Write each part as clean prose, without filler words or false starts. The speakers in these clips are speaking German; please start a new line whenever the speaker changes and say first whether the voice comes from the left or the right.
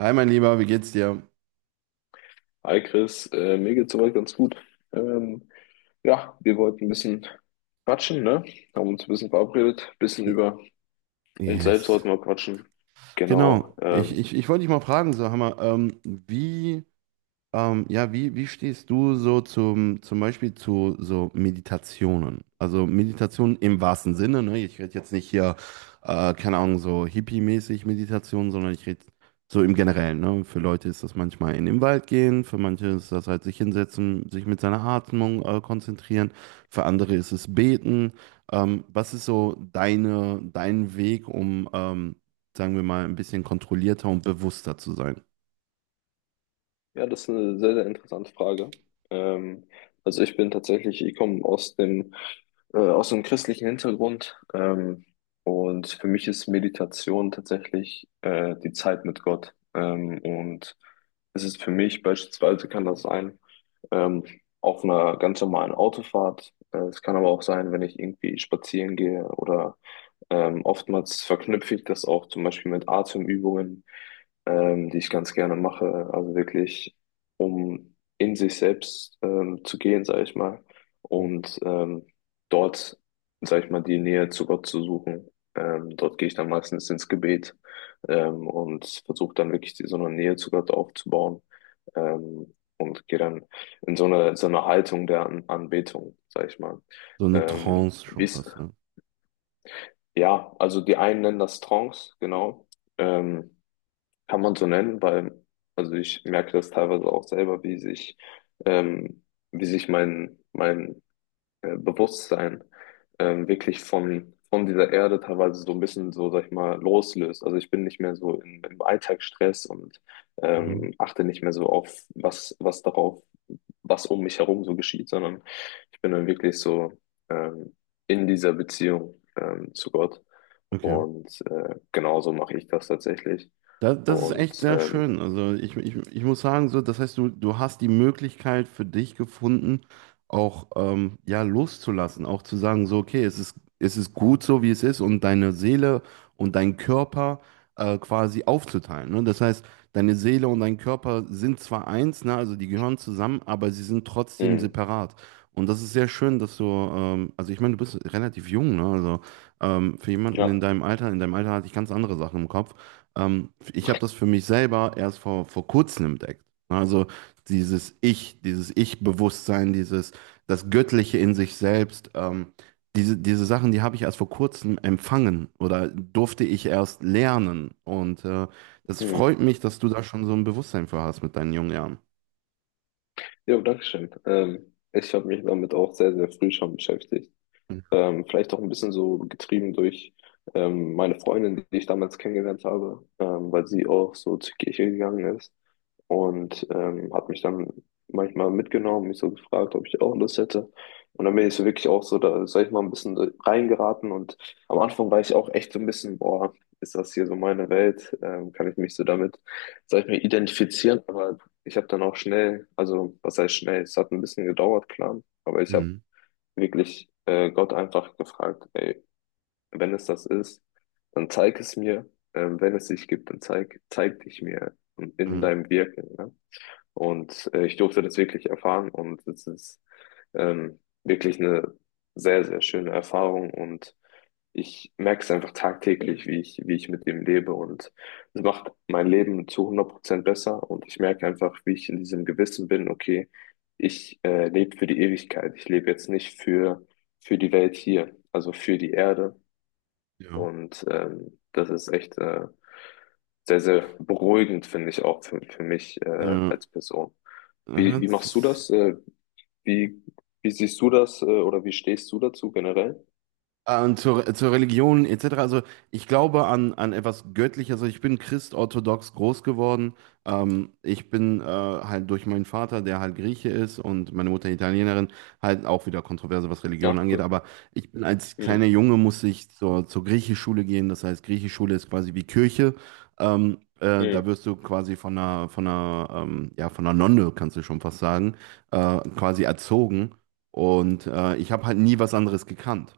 right: Hi, mein Lieber, wie geht's dir?
left: Hi Chris, mir geht's soweit ganz gut. Ähm, ja, wir wollten ein bisschen quatschen, ne? Haben uns ein bisschen verabredet, ein bisschen über uns selbst
right: Yes.
left: wollten wir quatschen. Genau.
right: Genau. Ich, ich, ich wollte dich mal fragen, so Hammer, wie ja, wie stehst du so zum Beispiel zu so Meditationen? Also Meditationen im wahrsten Sinne, ne? Ich rede jetzt nicht hier, keine Ahnung, so hippie-mäßig Meditation, sondern ich rede so im Generellen, ne? Für Leute ist das manchmal in den Wald gehen, für manche ist das halt sich hinsetzen, sich mit seiner Atmung, konzentrieren, für andere ist es beten. Was ist so dein Weg, um, sagen wir mal, ein bisschen kontrollierter und bewusster zu sein?
left: Ja, das ist eine sehr, sehr interessante Frage. Ähm, also ich bin tatsächlich, ich komme aus dem, aus einem christlichen Hintergrund. Und für mich ist Meditation tatsächlich die Zeit mit Gott. Und es ist für mich beispielsweise, kann das sein. ähm, auf einer ganz normalen Autofahrt. Es kann aber auch sein, wenn ich irgendwie spazieren gehe oder oftmals verknüpfe ich das auch zum Beispiel mit Atemübungen, die ich ganz gerne mache. Also wirklich, um in sich selbst zu gehen, sage ich mal, und dort, sage ich mal, die Nähe zu Gott zu suchen. Dort gehe ich dann meistens ins Gebet und versuche dann wirklich die, so eine Nähe zu Gott aufzubauen und gehe dann in so eine Haltung der An Anbetung, sag ich mal.
right: So eine
left: Ähm,
right: Trance schon
left: wie's,
right: was.
left: ja, also die einen nennen das Trance, genau. Ähm, Kann man so nennen, weil, also ich merke das teilweise auch selber, wie sich, ähm, mein Bewusstsein wirklich von dieser Erde teilweise so ein bisschen so, sag ich mal, loslöst. Also ich bin nicht mehr so im Alltagsstress und
right: Mhm.
left: achte nicht mehr so auf, was um mich herum so geschieht, sondern ich bin dann wirklich so ähm, in dieser Beziehung zu Gott.
right: Okay.
left: Und genauso mache ich das tatsächlich.
right: Das, das ist echt
left: Und
right: sehr schön. Also ich muss sagen, so, das heißt, du hast die Möglichkeit für dich gefunden, auch ja, loszulassen, auch zu sagen, so, okay, es es ist gut so, wie es ist, und deine Seele und dein Körper quasi aufzuteilen. Ne? Das heißt, deine Seele und dein Körper sind zwar eins, ne, also die gehören zusammen, aber sie sind trotzdem
left: mh,
right: separat. Und das ist sehr schön, dass du, also ich meine, du bist relativ jung, ne? Also für jemanden
left: ja,
right: in deinem Alter hatte ich ganz andere Sachen im Kopf. Ich habe das für mich selber erst vor kurzem entdeckt. Also dieses Ich, dieses Ich-Bewusstsein, dieses das Göttliche in sich selbst, diese Sachen, die habe ich erst vor kurzem empfangen oder durfte ich erst lernen. Und das
left: mh.
right: freut mich, dass du da schon so ein Bewusstsein für hast mit deinen jungen Jahren.
left: Jo, Dankeschön. Ich habe mich damit auch sehr, sehr früh schon beschäftigt. Vielleicht auch ein bisschen so getrieben durch meine Freundin, die ich damals kennengelernt habe, weil sie auch so zur Kirche gegangen ist. Und hat mich dann manchmal mitgenommen, mich so gefragt, ob ich auch Lust hätte. Und dann bin ich so wirklich auch so, da sag ich mal, ein bisschen reingeraten und am Anfang war ich auch echt so ein bisschen, boah, ist das hier so meine Welt? Kann ich mich so damit, sag ich mal, identifizieren? Aber ich habe dann auch schnell, also was heißt schnell? Es hat ein bisschen gedauert, klar, aber ich habe
right: Mhm.
left: wirklich Gott einfach gefragt, ey, wenn es das ist, dann zeig es mir. Wenn es dich gibt, dann zeig dich mir in
right: Mhm.
left: deinem Wirken. Ne? Und ich durfte das wirklich erfahren und es ist wirklich eine sehr, sehr schöne Erfahrung und ich merke es einfach tagtäglich, wie ich mit dem lebe und es macht mein Leben zu 100% besser und ich merke einfach, wie ich in diesem Gewissen bin, okay, ich lebe für die Ewigkeit, ich lebe jetzt nicht für, die Welt hier, also für die Erde
right: Ja.
left: und das ist echt sehr, sehr beruhigend, finde ich auch für mich
right: Ja.
left: als Person.
right: Ja,
left: Wie
right: das
left: machst du
right: ist.
left: das? Wie, wie siehst du das, oder wie stehst du dazu generell?
right: Und zur Religion etc. Also ich glaube an etwas Göttliches. Also ich bin christorthodox groß geworden. Ich bin halt durch meinen Vater, der halt Grieche ist und meine Mutter Italienerin, halt auch wieder kontroverse, was
left: Ja,
right: Religion angeht.
left: cool.
right: Aber ich bin als
left: Hm,
right: kleiner Junge musste ich zur Griechischschule gehen. Das heißt, Griechischschule ist quasi wie Kirche. Da
left: hm,
right: wirst du quasi von von ja, von einer Nonne, kannst du schon fast sagen, quasi erzogen. Und ich habe halt nie was anderes gekannt.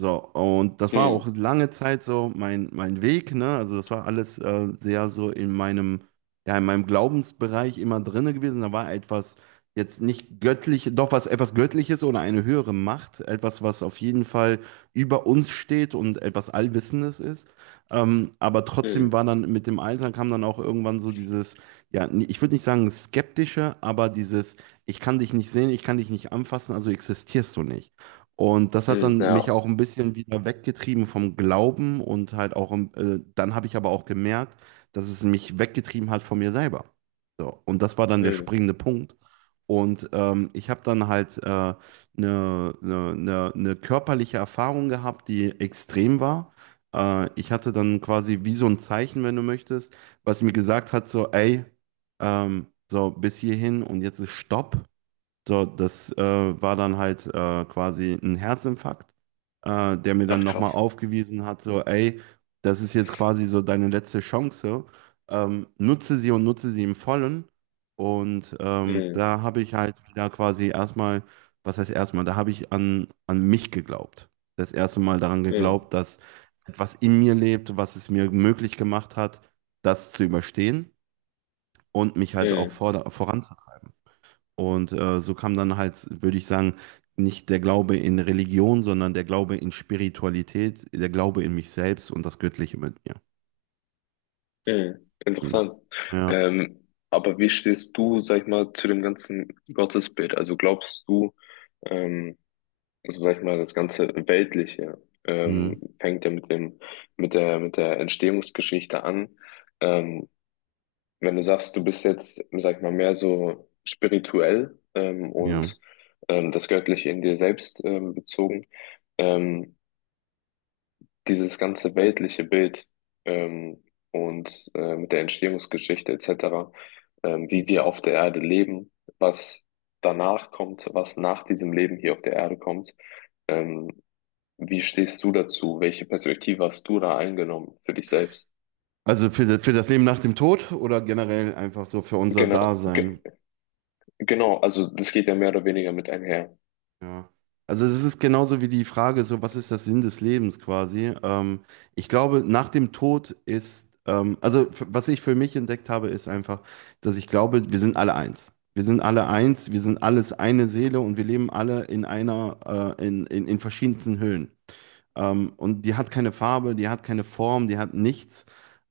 right: So, und das war
left: hm,
right: auch lange Zeit so mein Weg, ne? Also das war alles sehr so in meinem, ja, in meinem Glaubensbereich immer drinne gewesen. Da war etwas jetzt nicht göttlich, doch was etwas Göttliches oder eine höhere Macht, etwas, was auf jeden Fall über uns steht und etwas Allwissendes ist. Aber trotzdem
left: hm,
right: war dann mit dem Alter kam dann auch irgendwann so dieses, ja, ich würde nicht sagen skeptische, aber dieses, ich kann dich nicht sehen, ich kann dich nicht anfassen, also existierst du nicht. Und das hat
left: hm,
right: dann mich
left: ja.
right: auch ein bisschen wieder weggetrieben vom Glauben und halt auch, dann habe ich aber auch gemerkt, dass es mich weggetrieben hat von mir selber. So, und das war dann der
left: Hm.
right: springende Punkt. Und ich habe dann halt eine körperliche Erfahrung gehabt, die extrem war. Ich hatte dann quasi wie so ein Zeichen, wenn du möchtest, was mir gesagt hat, so, ey, so bis hierhin und jetzt ist Stopp. So, das war dann halt quasi ein Herzinfarkt, der mir dann
left: Ach,
right: nochmal
left: krass.
right: aufgewiesen hat, so, ey, das ist jetzt quasi so deine letzte Chance, nutze sie und nutze sie im Vollen. Und
left: Hm,
right: da habe ich halt wieder quasi erstmal, was heißt erstmal, da habe ich an mich geglaubt. Das erste Mal daran
left: hm,
right: geglaubt, dass etwas in mir lebt, was es mir möglich gemacht hat, das zu überstehen und mich halt auch
left: hm,
right: voranzutreiben. Und so kam dann halt, würde ich sagen, nicht der Glaube in Religion, sondern der Glaube in Spiritualität, der Glaube in mich selbst und das Göttliche mit mir.
left: hm.
right: Ja.
left: Interessant.
right: Ja.
left: Aber wie stehst du, sag ich mal, zu dem ganzen Gottesbild? Also glaubst du, ähm, also sag ich mal, das ganze Weltliche
right: Mhm.
left: fängt ja mit dem, mit der Entstehungsgeschichte an. Ähm, Wenn du sagst, du bist jetzt, sag ich mal, mehr so spirituell
right: Ja.
left: und das Göttliche in dir selbst bezogen, ähm, dieses ganze weltliche Bild ähm, mit der Entstehungsgeschichte etc., wie wir auf der Erde leben, was danach kommt, was nach diesem Leben hier auf der Erde kommt. Ähm, Wie stehst du dazu? Welche Perspektive hast du da eingenommen für dich selbst?
right: Also für das Leben nach dem Tod oder generell einfach so für unser
left: Gener ge
right: Dasein.
left: Genau, also das geht ja mehr oder weniger mit einher.
right: Ja. Also es ist genauso wie die Frage, so was ist der Sinn des Lebens quasi? Ich glaube, nach dem Tod ist, also was ich für mich entdeckt habe, ist einfach, dass ich glaube, wir sind alle eins. Wir sind alle eins, wir sind alles eine Seele und wir leben alle in einer, in verschiedensten Höhen. Und die hat keine Farbe, die hat keine Form, die hat nichts.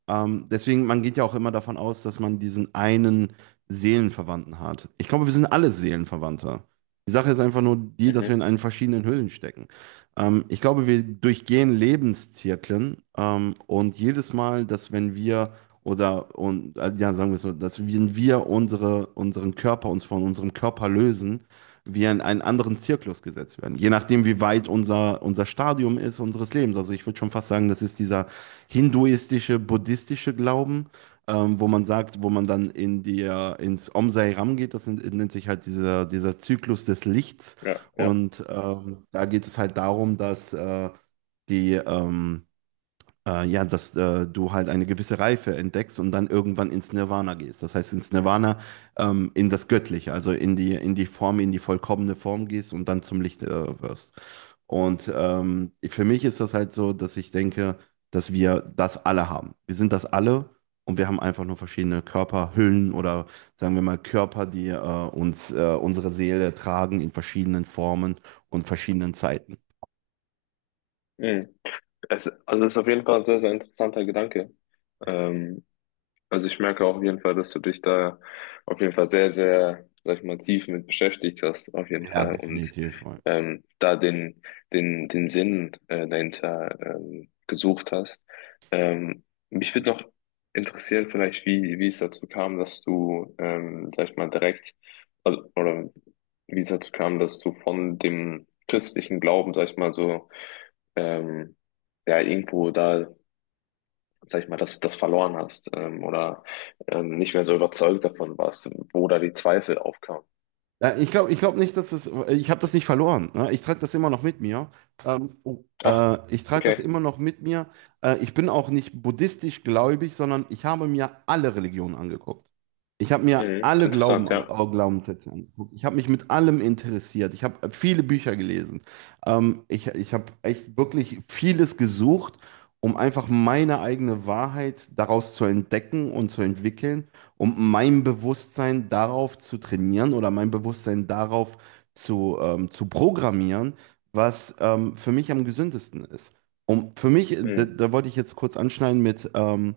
right: Deswegen, man geht ja auch immer davon aus, dass man diesen einen Seelenverwandten hat. Ich glaube, wir sind alle Seelenverwandte. Die Sache ist einfach nur die, dass wir
left: Mhm.
right: in einen verschiedenen Hüllen stecken. Ich glaube, wir durchgehen Lebenszyklen und jedes Mal, dass wenn wir oder und ja, sagen wir es so, dass wenn wir unsere, unseren Körper uns von unserem Körper lösen, wir in einen anderen Zirklus gesetzt werden. Je nachdem, wie weit unser Stadium ist, unseres Lebens. Also ich würde schon fast sagen, das ist dieser hinduistische, buddhistische Glauben, wo man sagt, wo man dann in die, ins Om Sai Ram geht, das nennt sich halt dieser, dieser Zyklus des Lichts.
left: Ja, ja.
right: Und da geht es halt darum, dass die, ähm, ja, dass du halt eine gewisse Reife entdeckst und dann irgendwann ins Nirvana gehst. Das heißt, ins Nirvana, in das Göttliche, also in die Form, in die vollkommene Form gehst und dann zum Licht wirst. Und für mich ist das halt so, dass ich denke, dass wir das alle haben. Wir sind das alle und wir haben einfach nur verschiedene Körperhüllen oder sagen wir mal Körper, die unsere Seele tragen in verschiedenen Formen und verschiedenen Zeiten.
left: Mhm. Also das ist auf jeden Fall ein sehr, sehr interessanter Gedanke. Ähm, Also ich merke auf jeden Fall, dass du dich da auf jeden Fall sehr, sehr, sag ich mal, tief mit beschäftigt hast, auf jeden
right: Ja,
left: Fall. Und
right: definitiv.
left: da den Sinn dahinter gesucht hast. Ähm, Mich würde noch interessieren, vielleicht, wie es dazu kam, dass du, sag ich mal, direkt, also, oder wie es dazu kam, dass du von dem christlichen Glauben, sag ich mal, so, ähm, ja, irgendwo da sag ich mal, das verloren hast oder nicht mehr so überzeugt davon warst, wo da die Zweifel aufkamen.
right: Ja, ich glaube nicht, dass es. Ich habe das nicht verloren. Ne? Ich trage das immer noch mit mir. Oh,
left: Ach,
right: ich trage das
left: okay.
right: immer noch mit mir. Ich bin auch nicht buddhistisch gläubig, sondern ich habe mir alle Religionen angeguckt. Ich habe mir
left: Mhm.
right: alle Glauben,
left: Interessant, ja.
right: Glaubenssätze angeguckt. Ich habe mich mit allem interessiert. Ich habe viele Bücher gelesen. Ich habe echt wirklich vieles gesucht, um einfach meine eigene Wahrheit daraus zu entdecken und zu entwickeln um mein Bewusstsein darauf zu trainieren oder mein Bewusstsein darauf zu programmieren, was für mich am gesündesten ist. Und für mich,
left: Mhm.
right: da wollte ich jetzt kurz anschneiden mit, ähm,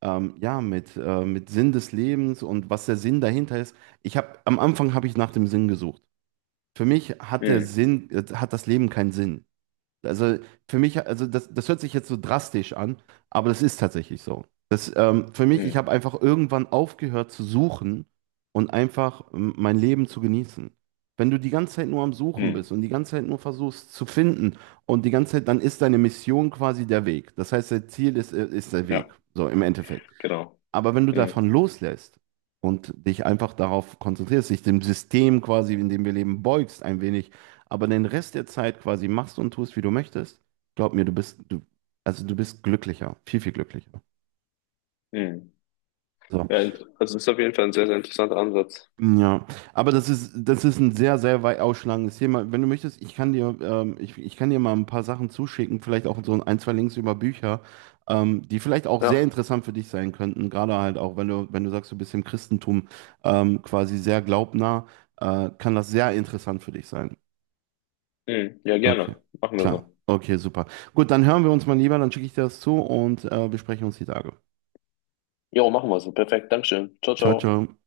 right: ähm, ja, mit Sinn des Lebens und was der Sinn dahinter ist. Ich habe, am Anfang habe ich nach dem Sinn gesucht. Für mich hat der
left: Mhm.
right: Sinn, hat das Leben keinen Sinn. Also für mich, also das hört sich jetzt so drastisch an, aber das ist tatsächlich so. Das, für mich, ich
left: Mhm.
right: habe einfach irgendwann aufgehört zu suchen und einfach mein Leben zu genießen. Wenn du die ganze Zeit nur am Suchen bist
left: Mhm.
right: und die ganze Zeit nur versuchst zu finden und die ganze Zeit, dann ist deine Mission quasi der Weg. Das heißt, dein Ziel ist, ist der Weg,
left: Ja,
right: so im Endeffekt.
left: genau.
right: Aber wenn du
left: Mhm.
right: davon loslässt und dich einfach darauf konzentrierst, dich dem System quasi, in dem wir leben, beugst ein wenig, aber den Rest der Zeit quasi machst und tust, wie du möchtest, glaub mir, also du bist glücklicher, viel, viel glücklicher.
left: Mhm.
right: So.
left: Ja, also ist auf jeden Fall ein sehr, sehr interessanter Ansatz.
right: Ja, aber das ist ein sehr, sehr weit ausschlagendes Thema. Wenn du möchtest, ich kann dir, ich kann dir mal ein paar Sachen zuschicken, vielleicht auch so ein, zwei Links über Bücher, die vielleicht auch sehr
left: Ja.
right: interessant für dich sein könnten, gerade halt auch, wenn wenn du sagst, du bist im Christentum quasi sehr glaubnah, kann das sehr interessant für dich sein.
left: Mhm. Ja,
right: Okay,
left: gerne. Machen wir
right: klar.
left: so.
right: Okay, super. Gut, dann hören wir uns mal lieber, dann schicke ich dir das zu und besprechen uns die Tage.
left: Jo, machen wir so. Perfekt. Dankeschön. Ciao,
right: Ciao,
left: ciao.
right: ciao.